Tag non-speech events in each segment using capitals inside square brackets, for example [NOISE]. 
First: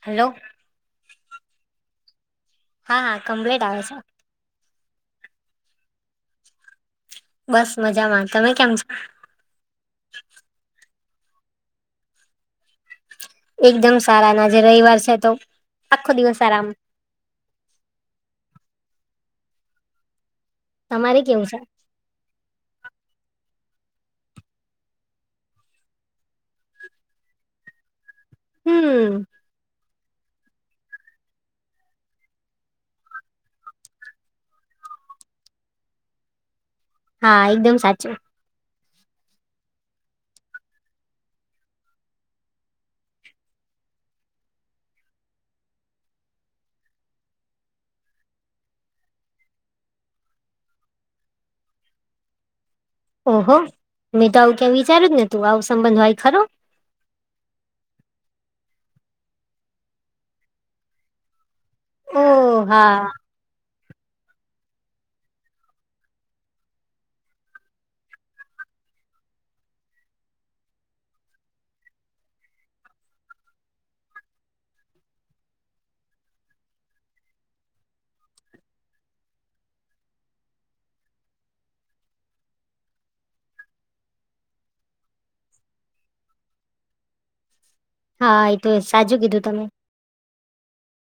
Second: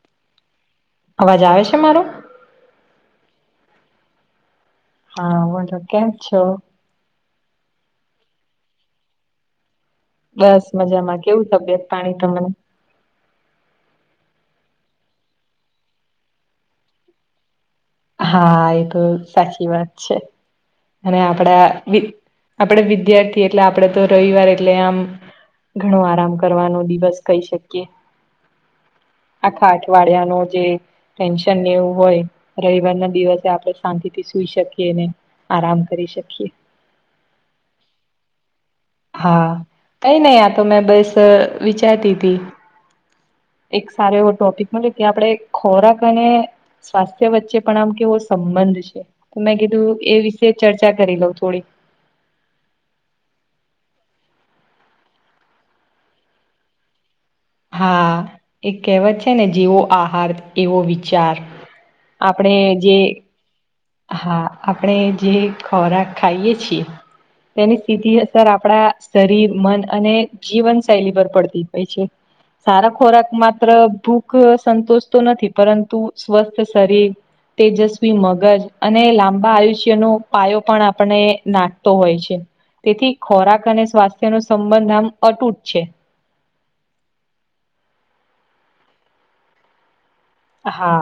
Hello. અવાજ આવે છે મારો. હા હા કમપ્લેટ આવે છે. હા બોલો કે્યા છો. બસ મજામાં તમે કેમ છો. બસ મજામાં કેવું તબિયત પાણી ત મને. એકદમ સારા ના જેે રવિવાર છે તો આખો દિવસ આરામ. હા એ તો સાચી વાત છે અને તમારે કેવું છે આપડા. આપડે વિદ્યાર્થી એટલે આપડે તો રવિવાર એટલે આમ. ઘણો આરામ કરવાનો દિવસ કહી શકીએ. હમ. આખા અઠવાડિયા ન જે ટેન્શન એવું હોય. રવિવાર ના દિવસે આપણે શાંતિ થી સુઈ શકીએ ને આરામ કરી શકીએ. હા એકદમ સાચું. હા કઈ નહી આતો મેં બસ વિચારતી હતીી. એક સારો એવો ટોપિક મ કે આપણે ખોરાક અને. સ્વાસ્થ્ય વચ્ચે પણ આમ કેવો સંબંધ છે. તો મેં કીધું એ વિશે ચર્ચા કરી લઉં થોડી. ઓહો મેં તો આવું ક્યાં વિચાર્યું જ ને તું આવું સંબંધ હોય ખરો. હા એ કહેવત છે ને જેવો આહાર એવો વિચાર. ઓ આપણે જે હા હા આપણે જે ખોરાક ખાઈએ છીએ તેની સ્થિતિ સર આપણા શરીર મન અને જીવન શૈલી પર પડતી હોય છે સારા ખોરાક માત્ર ભૂખ સંતોષ તો નથી પરંતુ સ્વસ્થ શરીર તેજસ્વી મગજ અને લાંબા આયુષ્યનો પાયો પણ આપણે નાખતો હોય છે તેથી ખોરાક અને સ્વાસ્થ્ય નો સંબંધ આમ અટૂટ છે હા એ તો સાચું કીધું તમે હા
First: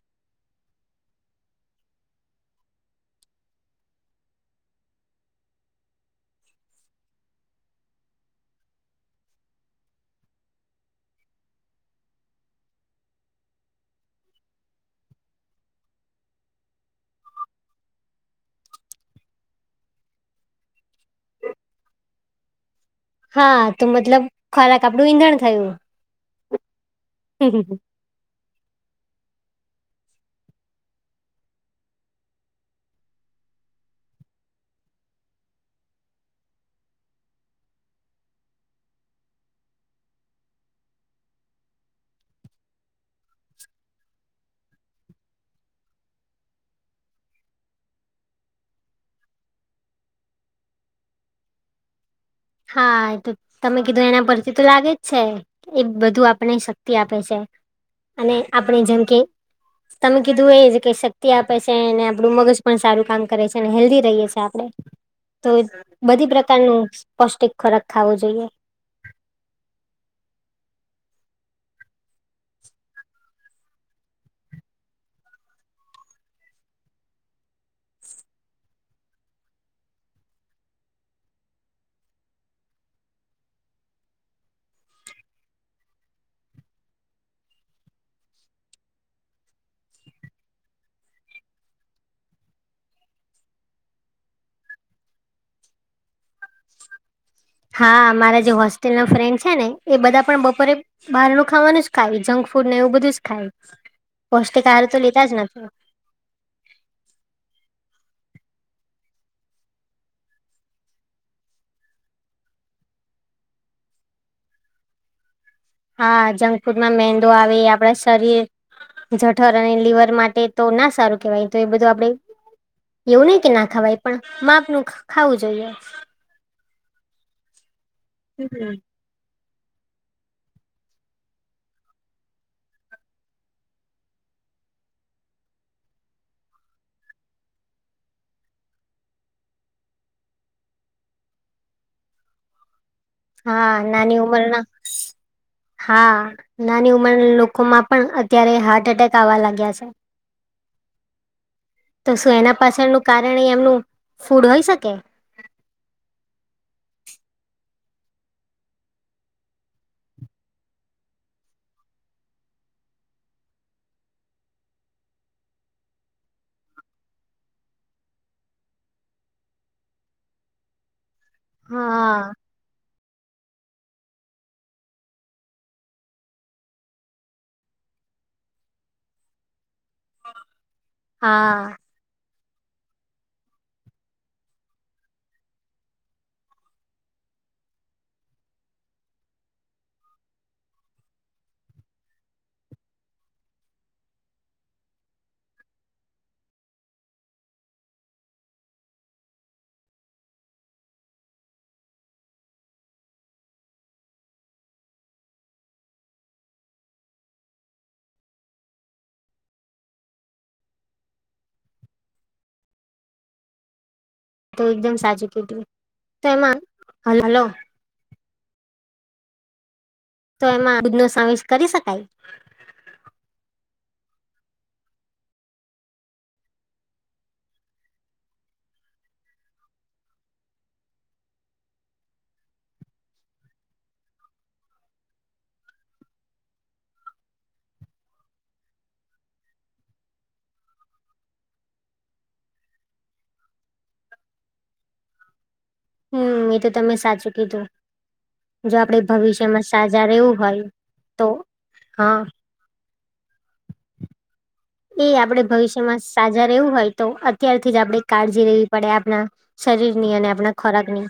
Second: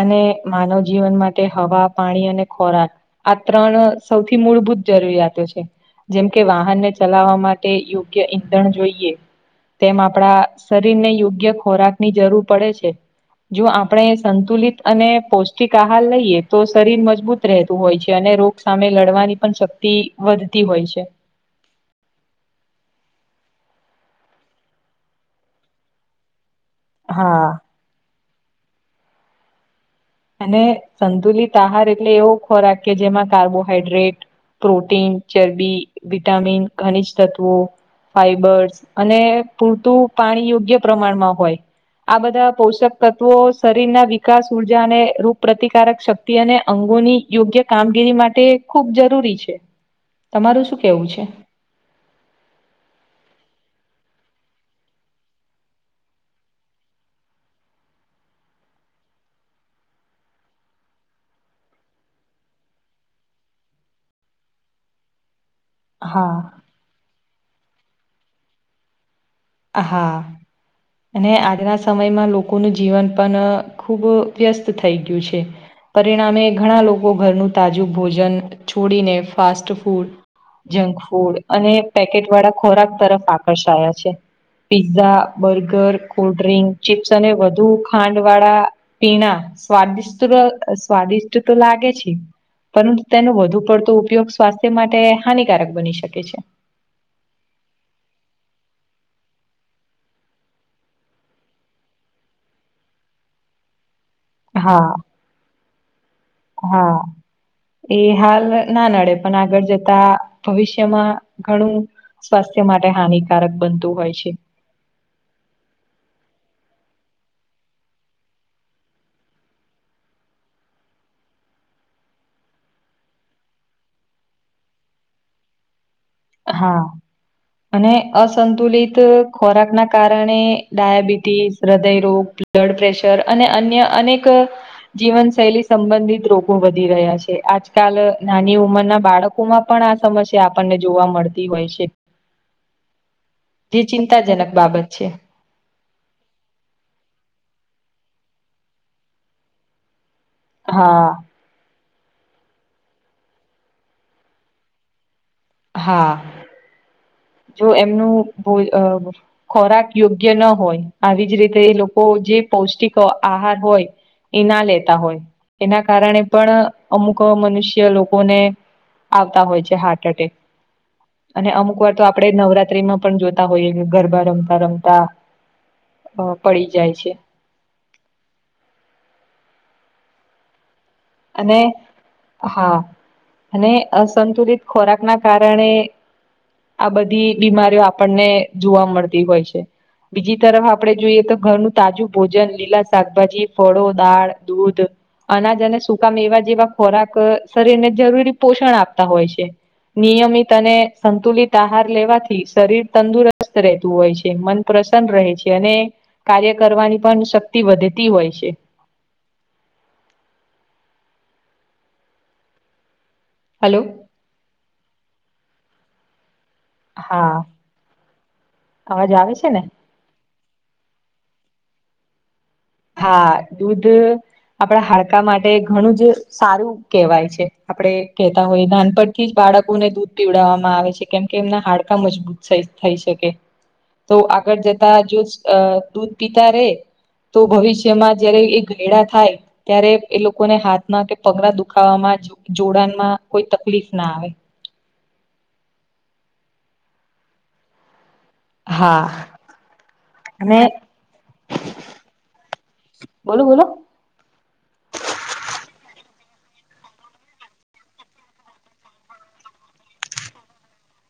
અને માનવ જીવન માટે હવા પાણી અને ખોરાક આ ત્રણ સૌથી મૂળભૂત જરૂરિયાતો છે જેમ કે વાહનને ચલાવા માટે યોગ્ય ઈંધણ જોઈએ તેમ આપડા શરીરને યોગ્ય ખોરાક ની જરૂર પડે છે જો આપણે સંતુલિત અને પૌષ્ટિક આહાર લઈએ તો શરીર મજબૂત રહેતું હોય છે અને રોગ સામે લડવાની પણ શક્તિ વધતી હોય છે હા તો મતલબ ખોરાક આપડું ઈંધણ થયું હા અને સંતુલિત આહાર એટલે એવો ખોરાક કે જેમાં કાર્બોહાઈડ્રેટ પ્રોટીન ચરબી વિટામિન ખનીજ તત્વો ફાઈબર્સ અને પૂરતું પાણી યોગ્ય પ્રમાણ માં હોય આ બધા પોષક તત્વો શરીર ના વિકાસ ઉ ઉર્જા ને રૂપ પ્રતિકારક શક્તિ અને અંગોની યોગ્ય કામગીરી માટે ખૂબ જરૂરી છે તમારું શું કેવું છે હા એ તો તમે કીધું એના પરથી તો લાગે જ છે. એ બધું આપણે શક્તિ આપે છે અને આપણે જેમ કે તમે કીધું એ જ કે શક્તિ આપે છે એ ને આપડું મગજ પણ સારું કામ કરે છે અને હેલ્દી રહીએ છીએ આપડે તો બધી હા પ્રકારનો પૌષ્ટિક ખોરાક ખાવો જોઈએ હા અને આજના સમયમાં લોકોનું જીવન પણ અ ખુબ વ્યસ્ત થઈ ગયું છે પરિણામે ઘણા લોકો ઘરનું તાજું ભોજન છોડીને ફાસ્ટ ફૂડ જંક ફૂડ અને પેકેટ વાળા ખોરાક તરફ આકર્ષાયા છે પીઝા બર્ગર કોલ્ડડ્રિંક ચીપ્સ અને વધુ ખાંડ વાળા પીણા સ્વાદિષ્ટ રે અ સ્વાદિષ્ટ તો લાગે છે. પરંતુ તેનો વધુ પડતો ઉપયોગ સ્વાસ્થ્ય માટે હાનિકારક બની શકે છે. હા મારા જે હોસ્ટેલ ના ફ્રેન્ડ છે ને એ બધા પણ બપોરે બહાર નું ખાવાનું જ ખાય જંક ફૂડ ને એવું બધું જ ખાય. [INAUDIBLE] પૌષ્ટિક આહાર તો લીધા જ નથી. હો. એ હાલ ના નડે પણ આગળ જતા ભવિષ્યમાં ઘણું સ્વાસ્થ્ય માટે હાનિકારક બનતું હોય છે. હા જંક ફૂડમાં મેંદો આવે એ આપણા શરીર જઠર અને લીવર માટે તો ના સારું કેવાય તો એ બધું આપડે એવું નહીં કે ના ખવાય પણ માપનું ખા ખાવું જોઈએ. હા અને અસંતુલિત ખોરાક ના કારણે ડાયાબિટીસ હૃદયરોગ બ્લડ પ્રેશર અને અન્ય અનેક જીવનશૈલી સંબંધિત રોગો વધી રહ્યા છે, આજકાલ નાની ઉંમરના બાળક કોમાં પણ આ સમસ્યા આપણને જોવા મળતી હોય છે. હા તે નાની ચિંતાજનક ઉંમરના બાબત છે. હા નાની ઉંમર લોકોમાં પણ અત્યારે હાર્ટ એટેક આવા લાગ્યા છે. હા. તો શું એના પાછળનું કારણ એ એમનું ફૂડ હોઈ શકે. હા જો એમનું ભોય અબ ખોરાક યોગ્ય ન હોય આવી જ રીતે એ લોકો જે પૌષ્ટિક આહાર હોય એ ના લેતા હોય એના કારણે પણ અમુક મનુષ્ય લોકોને આવતા હોય છે હાર્ટ એટેક અને અમુક વાર તો આપડે હા નવરાત્રીમાં પણ જોતા હોઈએ કે ગરબા રમતા રમતા અ પડી જાય છે. અને હા હા અને અસંતુલિત ખોરાક ના કારણે આ બધી બીમારીઓ આપણને જોવા મળતી હોય છે. બીજી તરફ આપડે જોઈએ તો ઘરનું તાજું ભોજન લીલા શાકભાજી ફળો દાળ દૂધ અનાજ અને સુકામેવા જેવા ખોરાક શરીરને જરૂરી પોષણ આપતા હોય છે. નિયમિત અને સંતુલિત આહાર લેવાથી શરીર તંદુરસ્ત રહેતું હોય છે મન પ્રસન્ન રહે છે અને કાર્ય કરવાની પણ શક્તિ વધતી હોય છે. હલો. તો એકદમ સાચું કીધું તો એમાં અહા હલો અવાજ આવે છે ને. તો એમાં દૂધ નો સમાવેશ કરી શકાય. હા દૂધ આપડા હાડકા માટે ઘણું જ સારું કેેવાય છે આપડે કહેતા હોય નાનપણથી જ બાળકોને દૂધ પીવડાવામાં આવે છે. કેમ કે એમના હાડકા મજબૂત થ થઈ શકે. તો આગળ જતા જો અ દૂધ પીતા રે તો ભવિષ્યમાં જયારે એક ઘેડા થાય ત્યારે એ લોકોને હાથમાં કે પગના દુખાવામાં જો જોડાણમાં કોઈ તકલીફ ના આવે. હમ્મ એ તો તમે સાચું કીધું. જો આપડે હા ભવિષ્યમાં સાજા રહેવું અને હોય તો હા બોલો બોલો એ આપડે ભવિષ્યમાં સાજા રહેવું હોય તો અત્યારથી જ આપડે કાળજી રેવી પડે આપણા શરીર નિ અને આપના ખોરાક નિ.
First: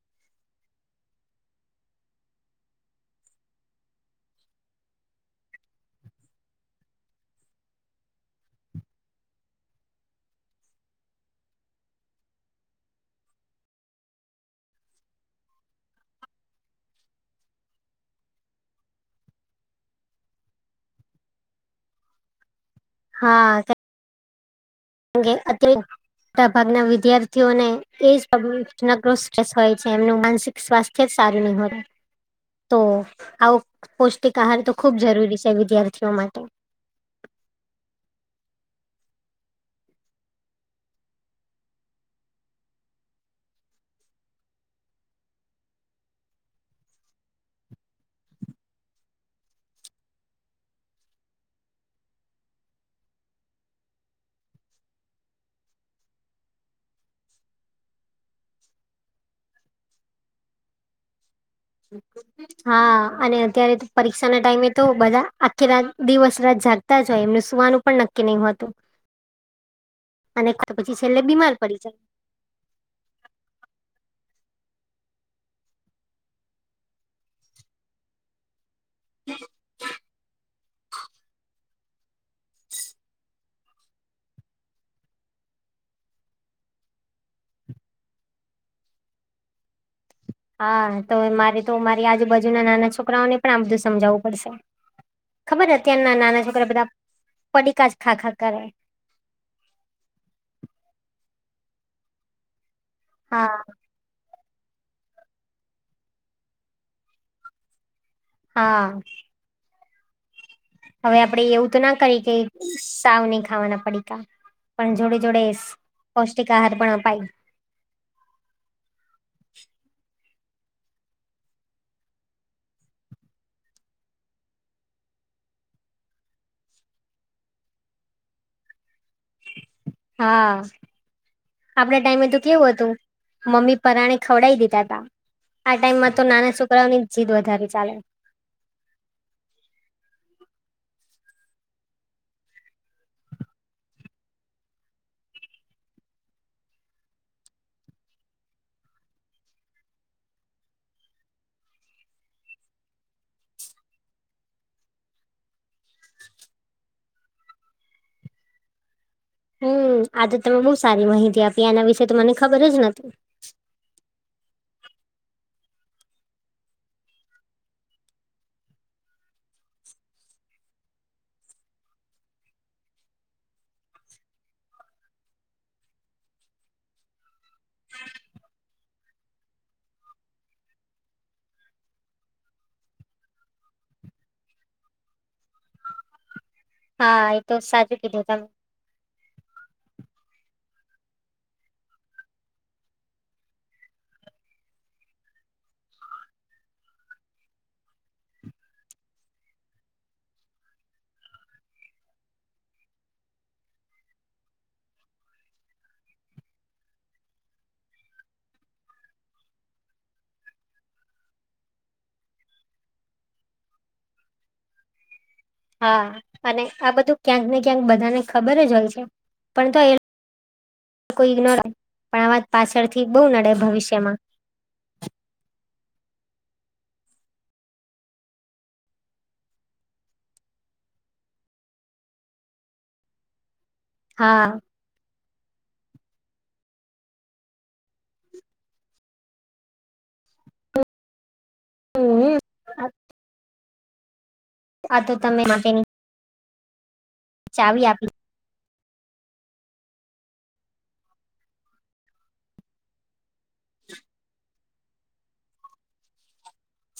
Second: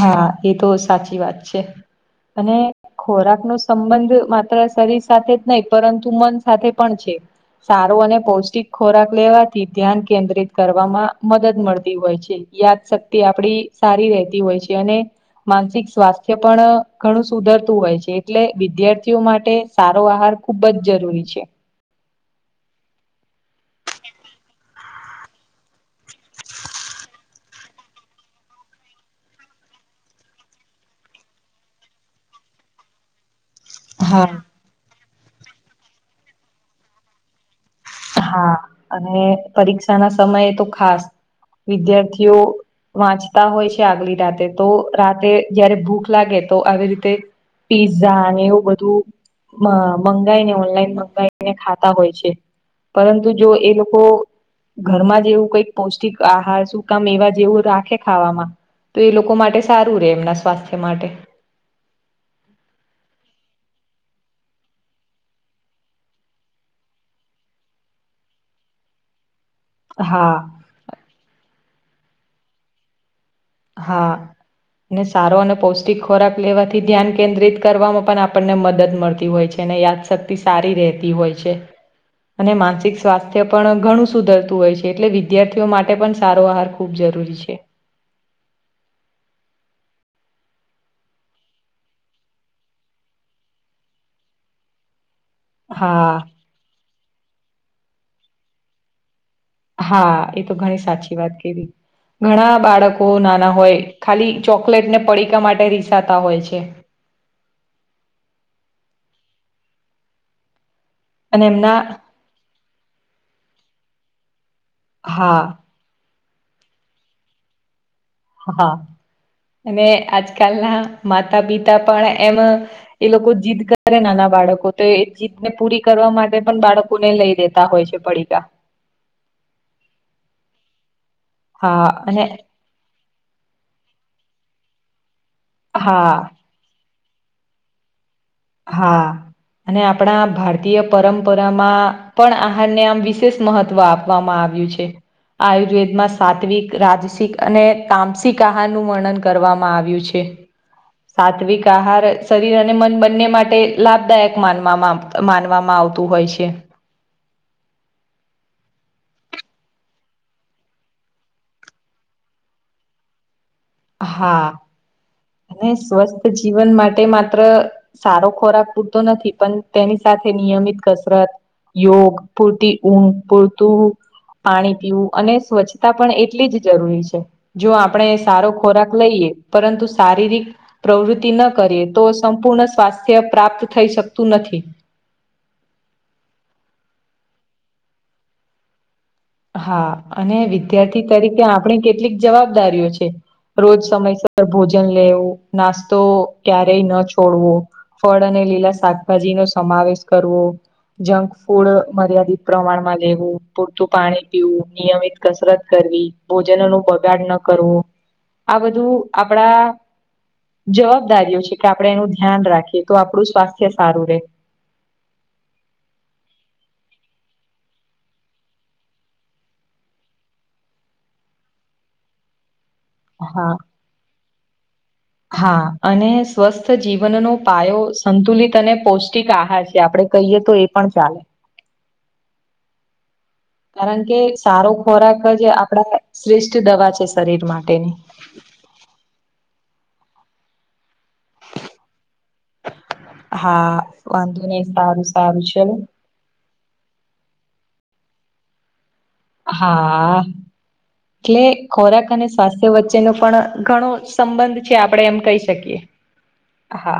હા એ તો સાચી વાત છે અને ખોરાક નો સંબંધ માત્ર શરીર સાથે જ નહી પરંતુ મન સાથે પણ છે. સારું અને પૌષ્ટિક ખોરાક લેવાથી ધ્યાન કેન્દ્રિત કરવામાં મદદ મળતી હોય છે. યાદશક્તિ આપડી સારી રહેતી હોય છે અને માનસિક સ્વાસ્થ્ય પણ ઘણું સુધરતું હોય છે એટલે વિદ્યાર્થીઓ માટે સારો આહાર ખુબ જ જરૂરી છે. હા [UNINTELLIGIBLE] મોટા ભાગના વિદ્યાર્થીઓને એ [UNINTELLIGIBLE] હોય છે એમનું માનિક સ્વાસ્થ્ય જ સારું નહી હોય તો આવું હા પૌષ્ટિક આહાર તો ખુબ જરૂરી છે વિદ્યાર્થીઓ માટે હા અને પરીક્ષા ના સમયે તો ખાસ વિદ્યાર્થીઓ વાંચતા હોય છે આગલી રાતે તો રાતે જયારે ભૂખ લાગે તો આવી રીતે પીઝા અને એવું બધું મંગાવાઈને ઓનલાઈન મંગાવાઈને ખાતા હોય છે. પરંતુ જો એ લોકો ઘરમાં જેવું કઈક પૌષ્ટિક આહાર શું કામ એવા જેવું રાખે ખાવામાં તો એ લોકો માટે સારું રહેે એમના સ્વાસ્થ્ય માટે [UNINTELLIGIBLE] હા અને અત્યારે તો પરીક્ષા ના ટાઈમે તો બધા આખી રાત દિવસ રાત જાગ તા જ હોય એમનું સુવાનું પણ નક્કી નહી હો હતું. હા તો પછી છેલ્લે બીમાર પડી જાય હા ને સારો અને પૌષ્ટિક ખોરાક લેવાથી ધ્યાન કેન્દ્રિત કરવામાં પણ આપણને મને મદદ મદદ મળતી હોય છે અને યાદશક્તિ સારી રહેતી હોય છે અને માનસિક સ્વાસ્થ્ય પણ ઘણું સુધરતું હોય છે એટલે વિદ્યાર્થીઓ માટે પણ સારો આહાર ખૂબ જરૂરી છે હા તો મારે તો મારી આજુબાજુના નાના છોકરાઓને પણ આ બધું સમજાવવું પડશે ખબર અત્યારના હા નાના છોકરા બધા પડીકા જ ખાખા કરે હા એ તો ઘણી સાચી વાત કેવી ઘણા બાળકો નાના હા હોય ખાલી ચોકલેટ ને પડીકા માટે રીસાતા હોય છે હા હવે આપણે અને એવું તો એમના ના કરી કે સાવ નહી ખાવાના પડીકા પણ જોડે હા જોડે પૌષ્ટિક આહાર આપાય હા અને આજકાલના માતા પિતા પણ એમ એ લોકો જીદ કરે નાના બાળકો તો એ જીદને પૂરી કરવા માટે પણ બાળકો ખુ દ ને લઈ દેતા હોય છે પડીકા હા હા આપડા અને ટાઈમે તો કેવું હતું મમ્મી પરાણે ખવડાવી દીધાતા આ હા ટાઈમમાં તો નાના છોકરાઓની જીદ વધારે ચાલે હા અને આપણા ભારતીય પરંપરામાં પણ આહારને આમ વિશેષ મહત્વ આપવામાં આવ્યું છે આયુર્વેદમાં સાત્વિક રાજસિક અને તામસિક આહાર નું વર્ણન કરવામાં આવ્યું છે સાત્વિક આહાર શરીર અને મન બને બને માટે લાભદાયક માનવામાં માનવામાં આવતું હોય છે. હમ આ તો તમે બહુ સારી માહિતી આપી એના વિશેે તો મને ખબર જ નથી. હા અને સ્વસ્થ જીવન માટે માત્ર સારો ખોરાક પૂરતો નથી પણ તેની સાથે નિયમિત કસરત યોગ પૂરતી ઊંઘ પુરતું પાણી પીવું અને સ્વચ્છતા પણ એટલી જ જરૂરી છે જો આપણે સારો ખોરાક લઈએ પરંતુ શારીરિક પ્રવૃત્તિ ન કરીએ તો સંપૂર્ણ સ્વાસ્થ્ય પ્રાપ્ત થઈ શકતું નથી હા એ તો સાચું કીધું તમે હા અને વિદ્યાર્થી તરીકે આપણી કેટલીક જવાબદારીઓ છે રોજ સમયસર ભોજન લેવું નાસ્તો ક્યારેય ન છોડવો ફળ અને લીલા શાકભાજી નો સમાવેશ કરવો. જંક ફૂડ મર્યાદિત પ્રમાણમાં લેવું પૂરતું પાણી પીવું નિયમિત કસરત કરવી ભોજન નું બગાડ ન કરવું. આ બધું આપડા જવાબદારીઓ છે કે આપણે એનું ધ્યાન રાખીએ તો આપડું સ્વાસ્થ્ય સારું રહેે. હા અને આ બધું ક્યાંક ને ક્યાંક બધાને ખબર જ હોય છે પણ તો એ કોઈ ઈગ્નોર પણ આવા પાછળ થી બહું હા નડે ભવિષ્યમાં. [INAUDIBLE] હા અને સ્વસ્થ જીવનનો પાયો સંતુલિત અને પૌષ્ટિક આહાર છે આપણે કહીએ તો એ પણ ચાલે. કારણ કે હા સારો ખોરાક જ આપડા શ્રેષ્ઠ દવા છે શરીર માટે. હમ. હા વાંધો નહી આ સારું તો તમે સારું ચલો. માટેની ચાવી આપી. હા એટલે ખોરાક અને સ્વાસ્થ્ય વચ્ચેનો પણ ઘણો સંબંધ છે, આપણેે એમ કહી શકીએ હા.